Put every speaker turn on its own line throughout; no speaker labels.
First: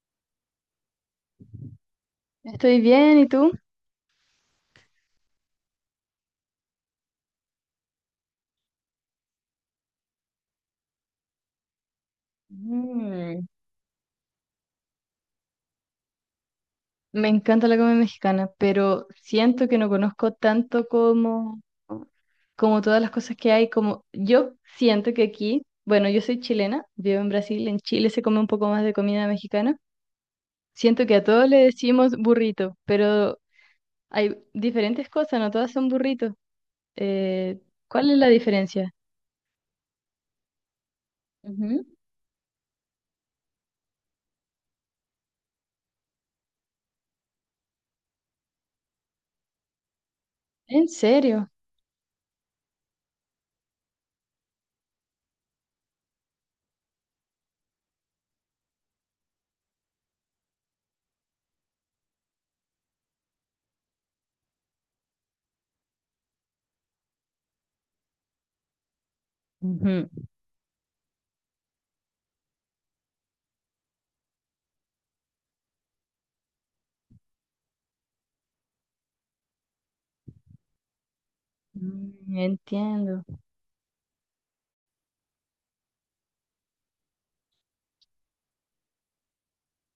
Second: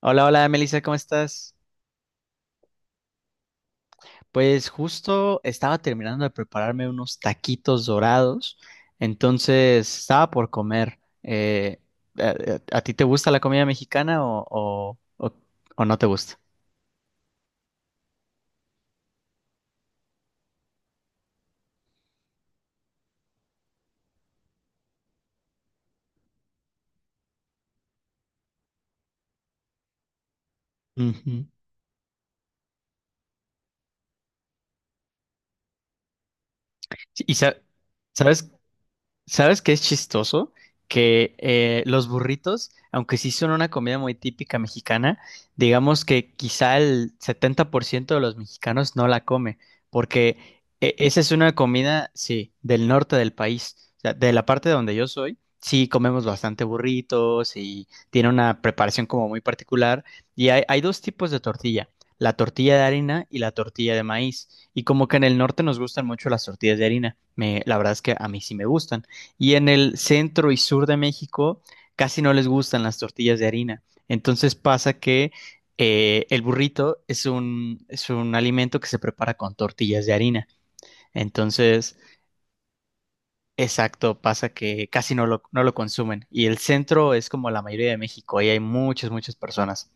Hola, hola, Melissa, ¿cómo estás?
Estoy bien, ¿y tú?
Pues justo estaba terminando de prepararme unos taquitos dorados, entonces estaba por comer. ¿A, ¿A ti te gusta la
Mm.
comida mexicana o no te gusta?
Me encanta la comida mexicana, pero siento que no conozco tanto como, como todas las cosas que hay. Como yo siento que aquí, bueno, yo soy chilena, vivo en Brasil, en Chile se come un poco más de comida mexicana. Siento que a
Ujú.
todos le decimos burrito, pero hay diferentes cosas, no todas son burritos.
Sí,
Eh, ¿Cuál es la
sabes?
diferencia?
¿Sabes qué es chistoso? Que
Ujú.
Los burritos, aunque sí son una comida muy típica mexicana, digamos que quizá el 70% de los mexicanos no la come, porque
¿En
esa es
serio?
una comida, sí, del norte del país, o sea, de la parte donde yo soy, sí comemos bastante burritos y tiene una preparación como muy particular, y hay dos tipos de tortilla, la tortilla de harina y la tortilla de maíz, y como que en el norte nos gustan mucho las tortillas de harina, me, la verdad es que a mí sí me gustan. Y en el
Ujú.
centro y sur de México casi no les gustan las tortillas de harina. Entonces pasa que el burrito es un alimento que se prepara con tortillas de harina. Entonces,
Mm, entiendo.
exacto, pasa que casi no lo, no lo consumen. Y el centro es como la mayoría de México, ahí hay muchas, muchas personas.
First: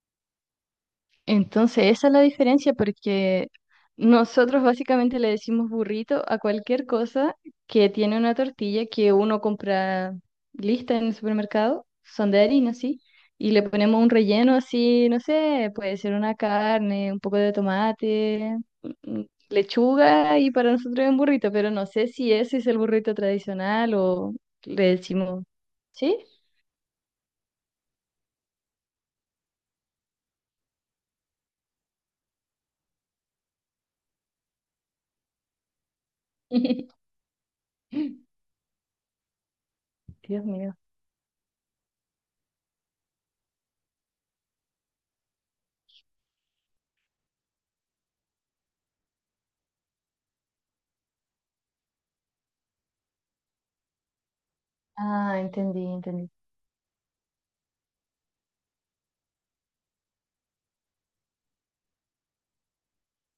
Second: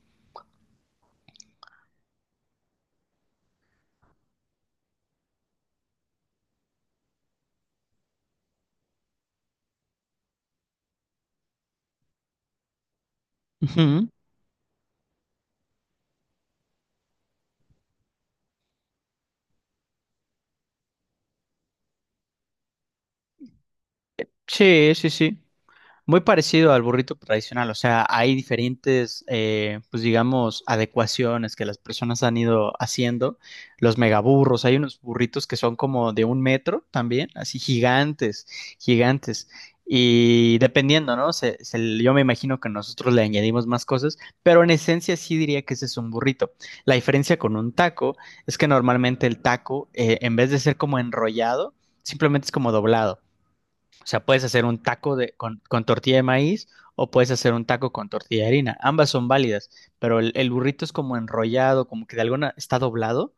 Entonces, esa es la diferencia porque nosotros básicamente le decimos burrito a cualquier cosa que tiene una tortilla que uno compra lista en el supermercado, son de harina, sí, y le ponemos
Ujú.
un relleno así, no sé, puede ser una carne, un poco de tomate, lechuga y para nosotros es un burrito, pero no sé si ese es el burrito tradicional o le
Sí, sí, sí.
decimos, ¿sí?
Muy parecido al burrito tradicional, o sea, hay diferentes, pues digamos, adecuaciones que las personas han ido haciendo. Los megaburros, hay unos burritos que son como de un metro también, así gigantes, gigantes.
Dios
Y
mío.
dependiendo, ¿no? Yo me imagino que nosotros le añadimos más cosas, pero en esencia sí diría que ese es un burrito. La diferencia con un taco es que normalmente el taco, en vez de ser como enrollado, simplemente es como doblado. O sea, puedes hacer un taco de,
Ah, entendí,
con tortilla de
entendí.
maíz o puedes hacer un taco con tortilla de harina. Ambas son válidas, pero el burrito es como enrollado, como que de alguna está doblado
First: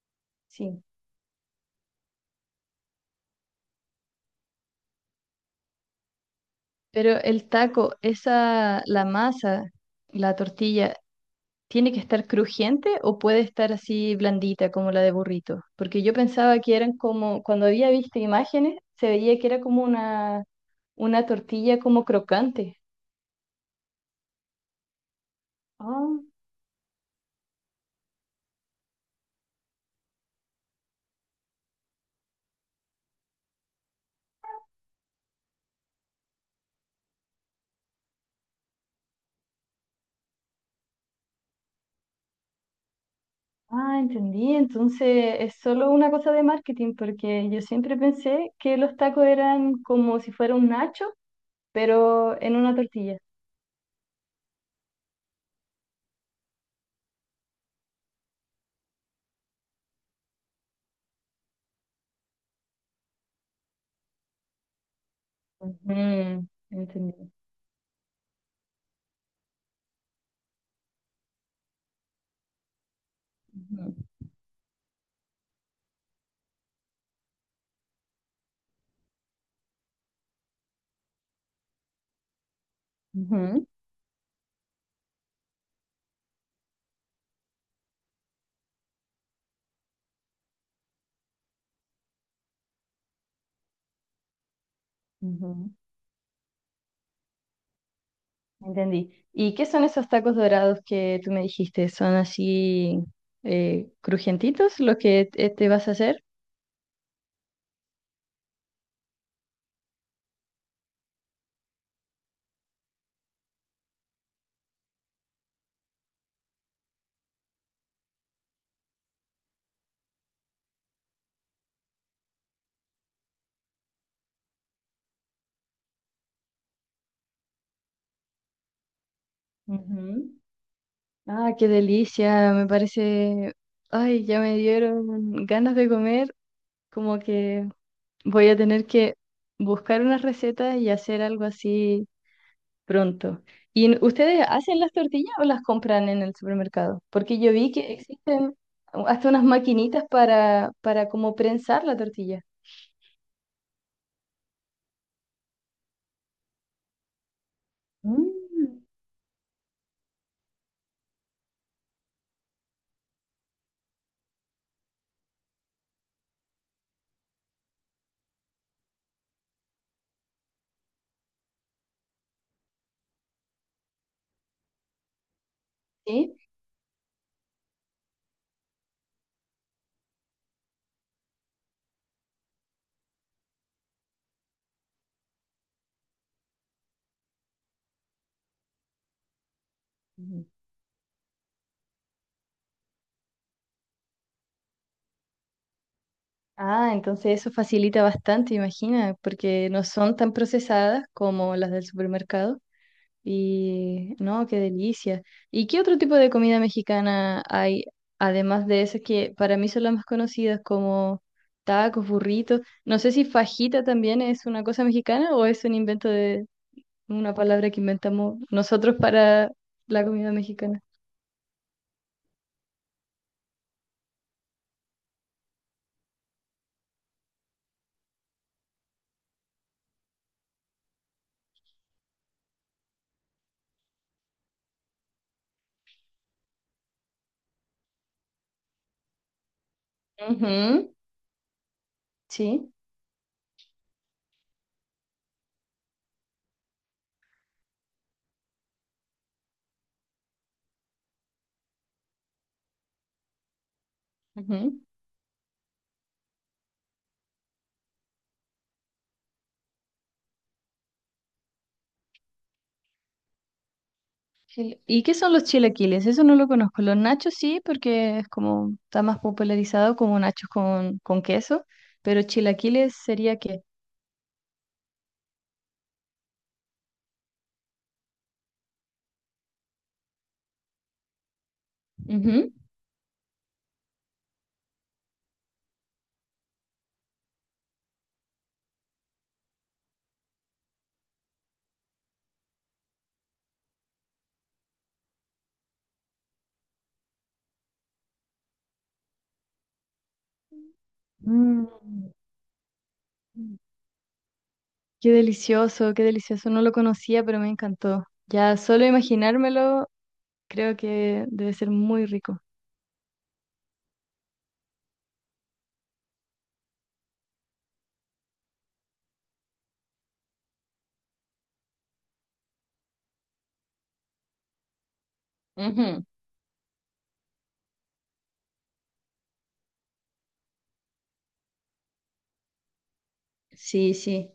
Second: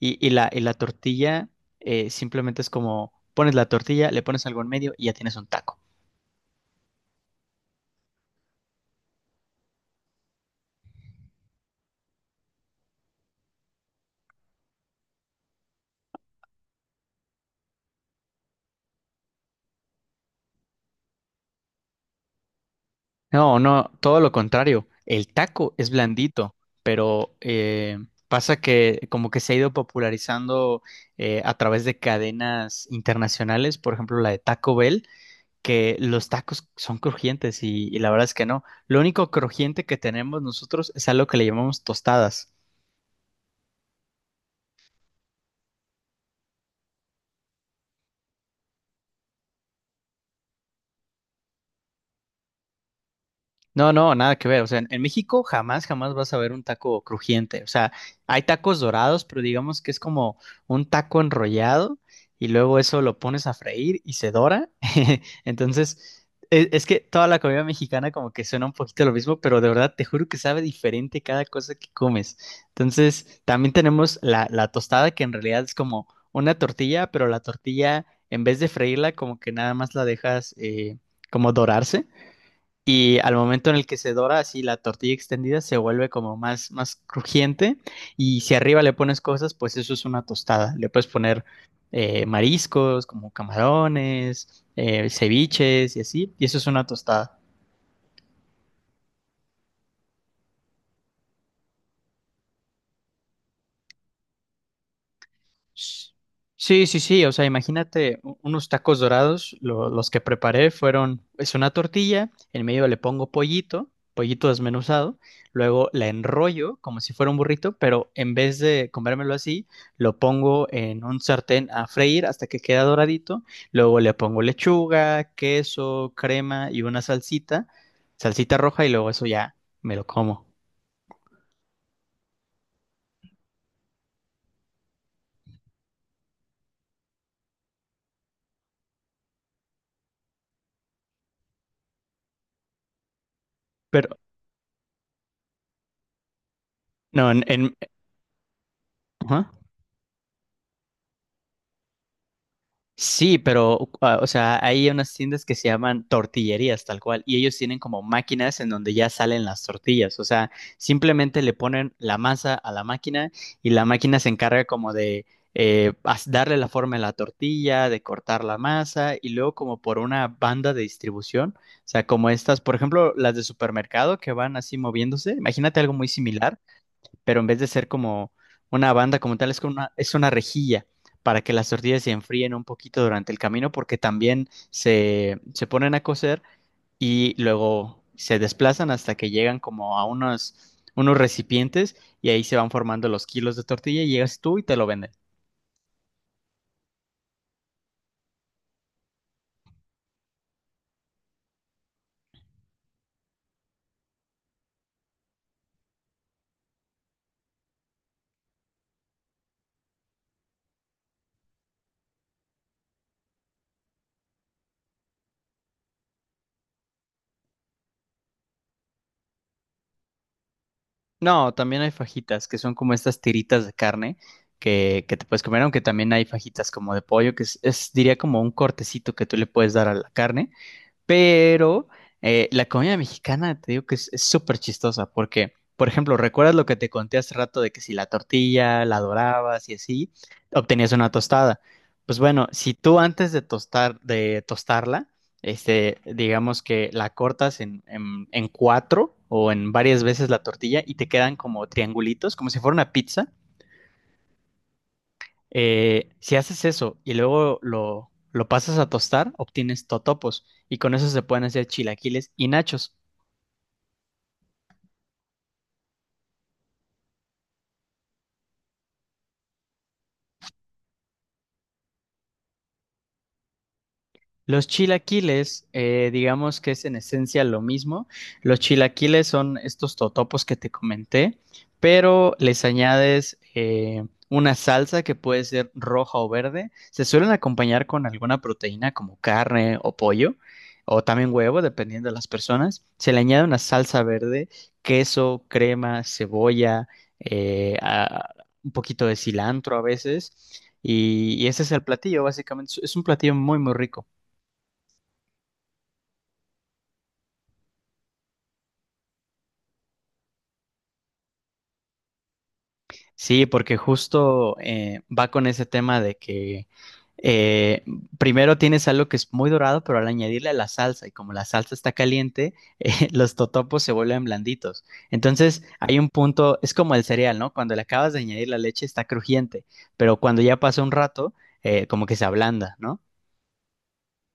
y, y la
Sí.
tortilla simplemente es como pones la tortilla, le pones algo en medio y ya tienes un taco.
Pero el taco, esa, la masa, la tortilla, ¿tiene que estar crujiente o puede estar así blandita como la de burrito? Porque yo pensaba que eran como, cuando había visto imágenes, se veía que era como una tortilla como crocante.
No, no, todo lo contrario. El taco es
Oh,
blandito, pero pasa que como que se ha ido popularizando a través de cadenas internacionales, por ejemplo la de Taco Bell que los tacos son crujientes y la verdad es que no. Lo único crujiente que tenemos nosotros es algo que le llamamos tostadas.
ah, entendí. Entonces es solo una cosa de marketing, porque yo siempre pensé que los tacos eran como si fuera un nacho, pero en una tortilla.
No, no, nada que ver. O sea, en México jamás, jamás vas a ver un taco crujiente. O sea, hay tacos dorados, pero digamos que es como un taco enrollado y luego eso lo pones a freír y se dora. Entonces,
Ujú,
que toda
entendí.
la comida mexicana como que suena un poquito lo mismo, pero de verdad te juro que sabe diferente cada cosa que comes. Entonces, también
Ujú,
tenemos la tostada que en realidad es como una tortilla, pero la tortilla en vez de freírla como que nada más la dejas como dorarse. Y al
ujú,
momento en el que se dora así la tortilla extendida se vuelve como más, más crujiente y si arriba le pones cosas, pues eso es una tostada. Le puedes poner mariscos como camarones,
ujú.
ceviches y así, y eso es una tostada.
Entendí. ¿Y qué son esos tacos dorados que tú me dijiste? ¿Son así crujientitos los que te vas a hacer?
Sí, sí, sí, o sea, unos tacos dorados, los que preparé fueron, es una tortilla, en medio le pongo pollito, pollito desmenuzado, luego la enrollo como si fuera un burrito, pero en vez de comérmelo así, lo pongo en un sartén a freír hasta que queda doradito, luego le pongo lechuga, queso, crema y una salsita, salsita roja y luego eso ya me lo
Ujú.
como.
Ah, qué delicia, me parece... Ay, ya me dieron ganas de comer, como que voy a tener que buscar una receta y hacer algo así pronto. ¿Y n-
Pero,
ustedes hacen las tortillas o las compran en el supermercado?
no,
Porque yo vi
en,
que existen hasta unas
ajá.
maquinitas para como prensar la tortilla.
Sí, pero, o sea, hay unas tiendas que se llaman tortillerías tal cual, y ellos tienen como máquinas en
Mm.
donde ya salen las tortillas, o sea, simplemente le ponen la masa a la máquina y la máquina se encarga como de darle la forma a la tortilla, de cortar la masa y luego como por una banda de distribución, o sea, como estas, por ejemplo, las de supermercado que van así moviéndose, imagínate algo muy
¿Sí?
similar pero en vez de ser como una banda como tal, es una rejilla para que las tortillas se enfríen un poquito durante el camino, porque también se ponen a cocer y luego se desplazan hasta que llegan como a
Ujú.
unos recipientes y ahí se van formando los kilos de tortilla y llegas tú y te lo venden.
Ah, entonces eso facilita bastante, imagina, porque no son tan procesadas como las del supermercado. Y no, qué delicia. ¿Y qué otro tipo de comida mexicana hay, además de esas que para mí son las más conocidas como tacos, burritos? No sé si fajita también es una cosa mexicana o es un invento de una palabra que inventamos nosotros para la comida mexicana.
No, también hay fajitas, que son como estas tiritas de carne que te puedes comer, aunque también hay fajitas como de pollo, es, diría como un cortecito que tú le puedes dar a la carne. Pero la comida mexicana, te digo que es súper chistosa, porque, por ejemplo, ¿recuerdas lo que te conté hace rato de que si la tortilla la dorabas y así,
Ujú.
obtenías una tostada? Pues bueno,
Sí.
si tú antes de tostar, de tostarla, este, digamos que la cortas en cuatro o en varias veces la tortilla y te quedan como triangulitos, como si fuera una pizza. Si haces eso y luego lo pasas a tostar, obtienes totopos y con eso se pueden hacer chilaquiles y nachos.
Chile- ¿Y qué son los chilaquiles? Eso no lo conozco. Los nachos sí, porque es como está más popularizado como nachos con queso, pero chilaquiles sería qué.
Los chilaquiles, digamos que es en esencia lo mismo. Los chilaquiles son estos totopos que te comenté, pero
Que...
les añades una salsa que puede ser roja o verde. Se suelen acompañar con alguna proteína como carne o pollo, o también huevo, dependiendo de las personas. Se le añade una salsa verde, queso, crema, cebolla, eh, a- un poquito de cilantro a veces. Y ese
Mm,
es el platillo, básicamente. Es un platillo muy, muy rico.
qué delicioso, qué delicioso. No lo conocía, pero me encantó. Ya solo imaginármelo, creo que debe ser muy rico.
Sí, porque justo va con ese tema de que eh, primero tienes algo que es muy dorado, pero al añadirle la salsa, y como la salsa está caliente, los totopos se vuelven blanditos. Entonces hay
Ujú.
un punto, es como el cereal, ¿no? Cuando le acabas de añadir la leche está crujiente, pero cuando ya pasa un rato, como que se ablanda, ¿no?
Sí, sí.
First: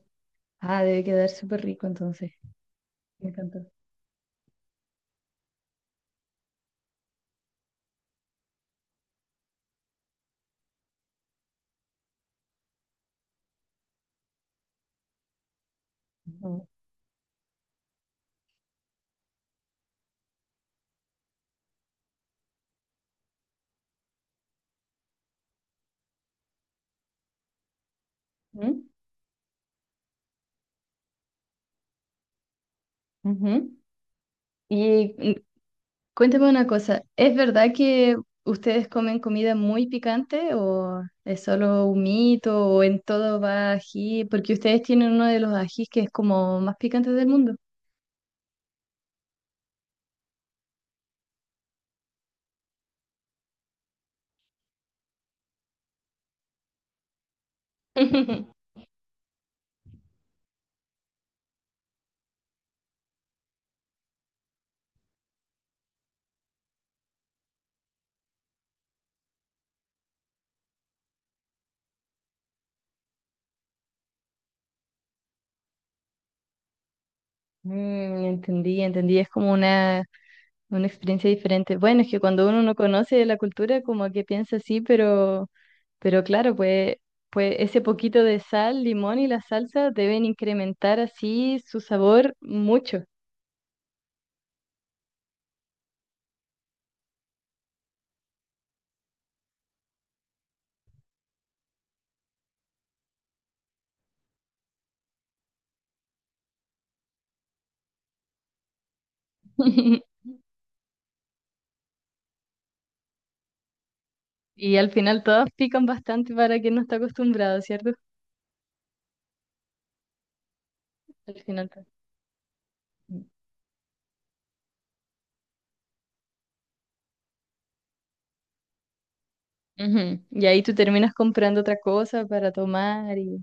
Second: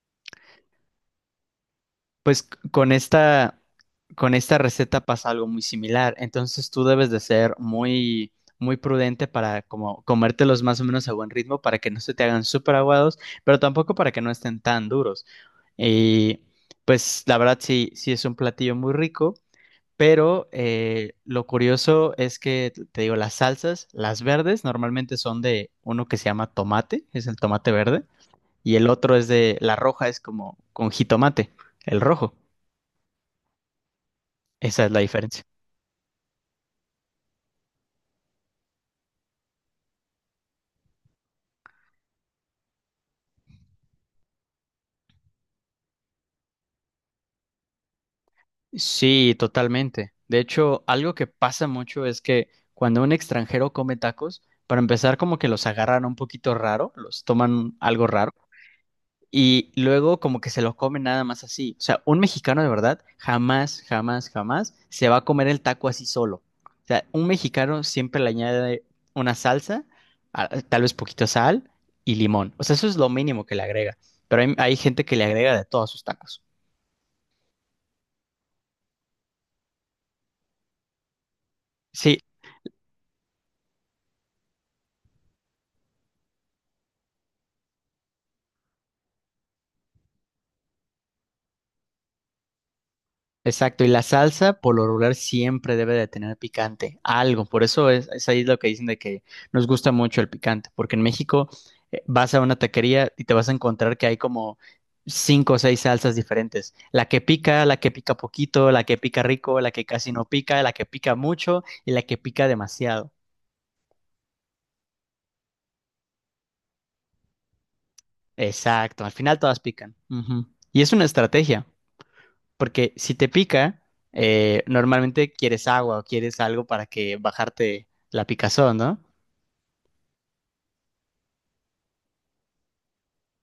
Ah, debe quedar súper rico entonces.
Pues c- con
Me
esta,
encantó.
con esta receta pasa algo muy similar. Entonces tú debes de ser muy, muy prudente para como comértelos más o menos a buen ritmo para que no se te hagan súper aguados, pero tampoco para que no estén tan duros. Y
Ujú.
pues la verdad sí, sí es un platillo muy rico, pero lo curioso es que, te digo, las salsas, las verdes, normalmente son de uno que se llama tomate, es el tomate verde, y
Ujú.
el otro es de, la roja es como con jitomate, el rojo.
Ujú.
Esa es la
¿Y
diferencia.
cuéntame una cosa, ¿es verdad que ustedes comen comida muy picante o es solo un mito o en todo va ají? Porque ustedes tienen uno de los ajís que es como más picante del mundo.
Sí, totalmente. De hecho, algo que pasa mucho es que cuando un extranjero come tacos, para empezar como que los agarran un poquito raro, los toman algo raro y luego como que se los comen nada más así. O sea, un mexicano de verdad jamás, jamás, jamás se va a comer el taco así solo. O sea, un mexicano siempre le añade una salsa, tal vez poquito sal y limón. O sea, eso es lo mínimo que le agrega. Pero hay gente que le agrega de todos sus tacos.
Mm, entendí, entendí, es como una experiencia diferente. Bueno, es
Sí,
que cuando uno no conoce la cultura, como que piensa así, pero claro, pues, pues ese poquito de sal, limón y la salsa deben incrementar así su sabor mucho.
exacto, y la salsa por lo regular siempre debe de tener picante, algo, por eso es ahí lo que dicen de que nos gusta mucho el picante, porque en México vas a una taquería y te vas a encontrar que hay como cinco o seis salsas diferentes, la que pica poquito, la que pica rico, la que casi no pica, la que pica mucho y la que pica demasiado.
Y al final todas pican bastante para quien no está acostumbrado, ¿cierto?
Exacto, al final todas pican. Ujú. Y es una
Al
estrategia.
final. To-
Porque si te pica, normalmente quieres agua o quieres algo para que bajarte la picazón, ¿no?
Ujú. Y ahí tú terminas comprando otra cosa para tomar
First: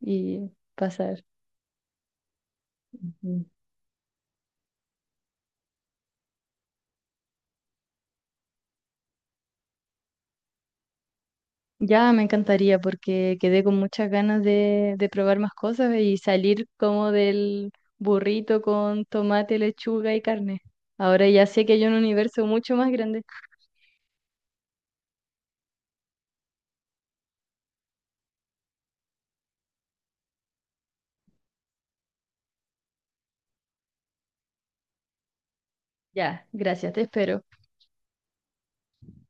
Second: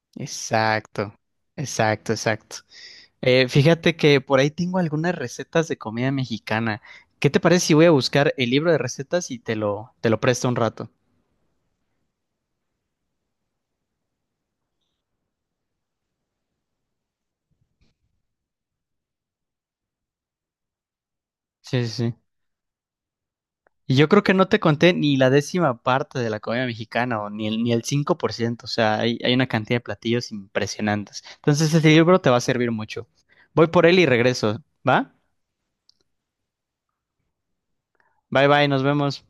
y
Exacto,
pasar.
exacto, exacto.
Ujú.
Fíjate que por ahí tengo algunas recetas de comida mexicana. ¿Qué te parece si voy a buscar el libro de recetas y te lo presto un rato?
Ya me encantaría porque quedé con muchas ganas de probar más cosas y salir como del burrito con tomate, lechuga y carne. Ahora ya sé que
Sí,
hay
sí,
un
sí.
universo mucho más grande.
Y yo creo que no te conté ni la décima parte de la comida mexicana o ni el 5%. O sea, hay una cantidad de platillos impresionantes. Entonces, este libro te va a servir mucho. Voy por él y regreso, ¿va?
Ya, gracias, te espero.
Bye bye, nos vemos.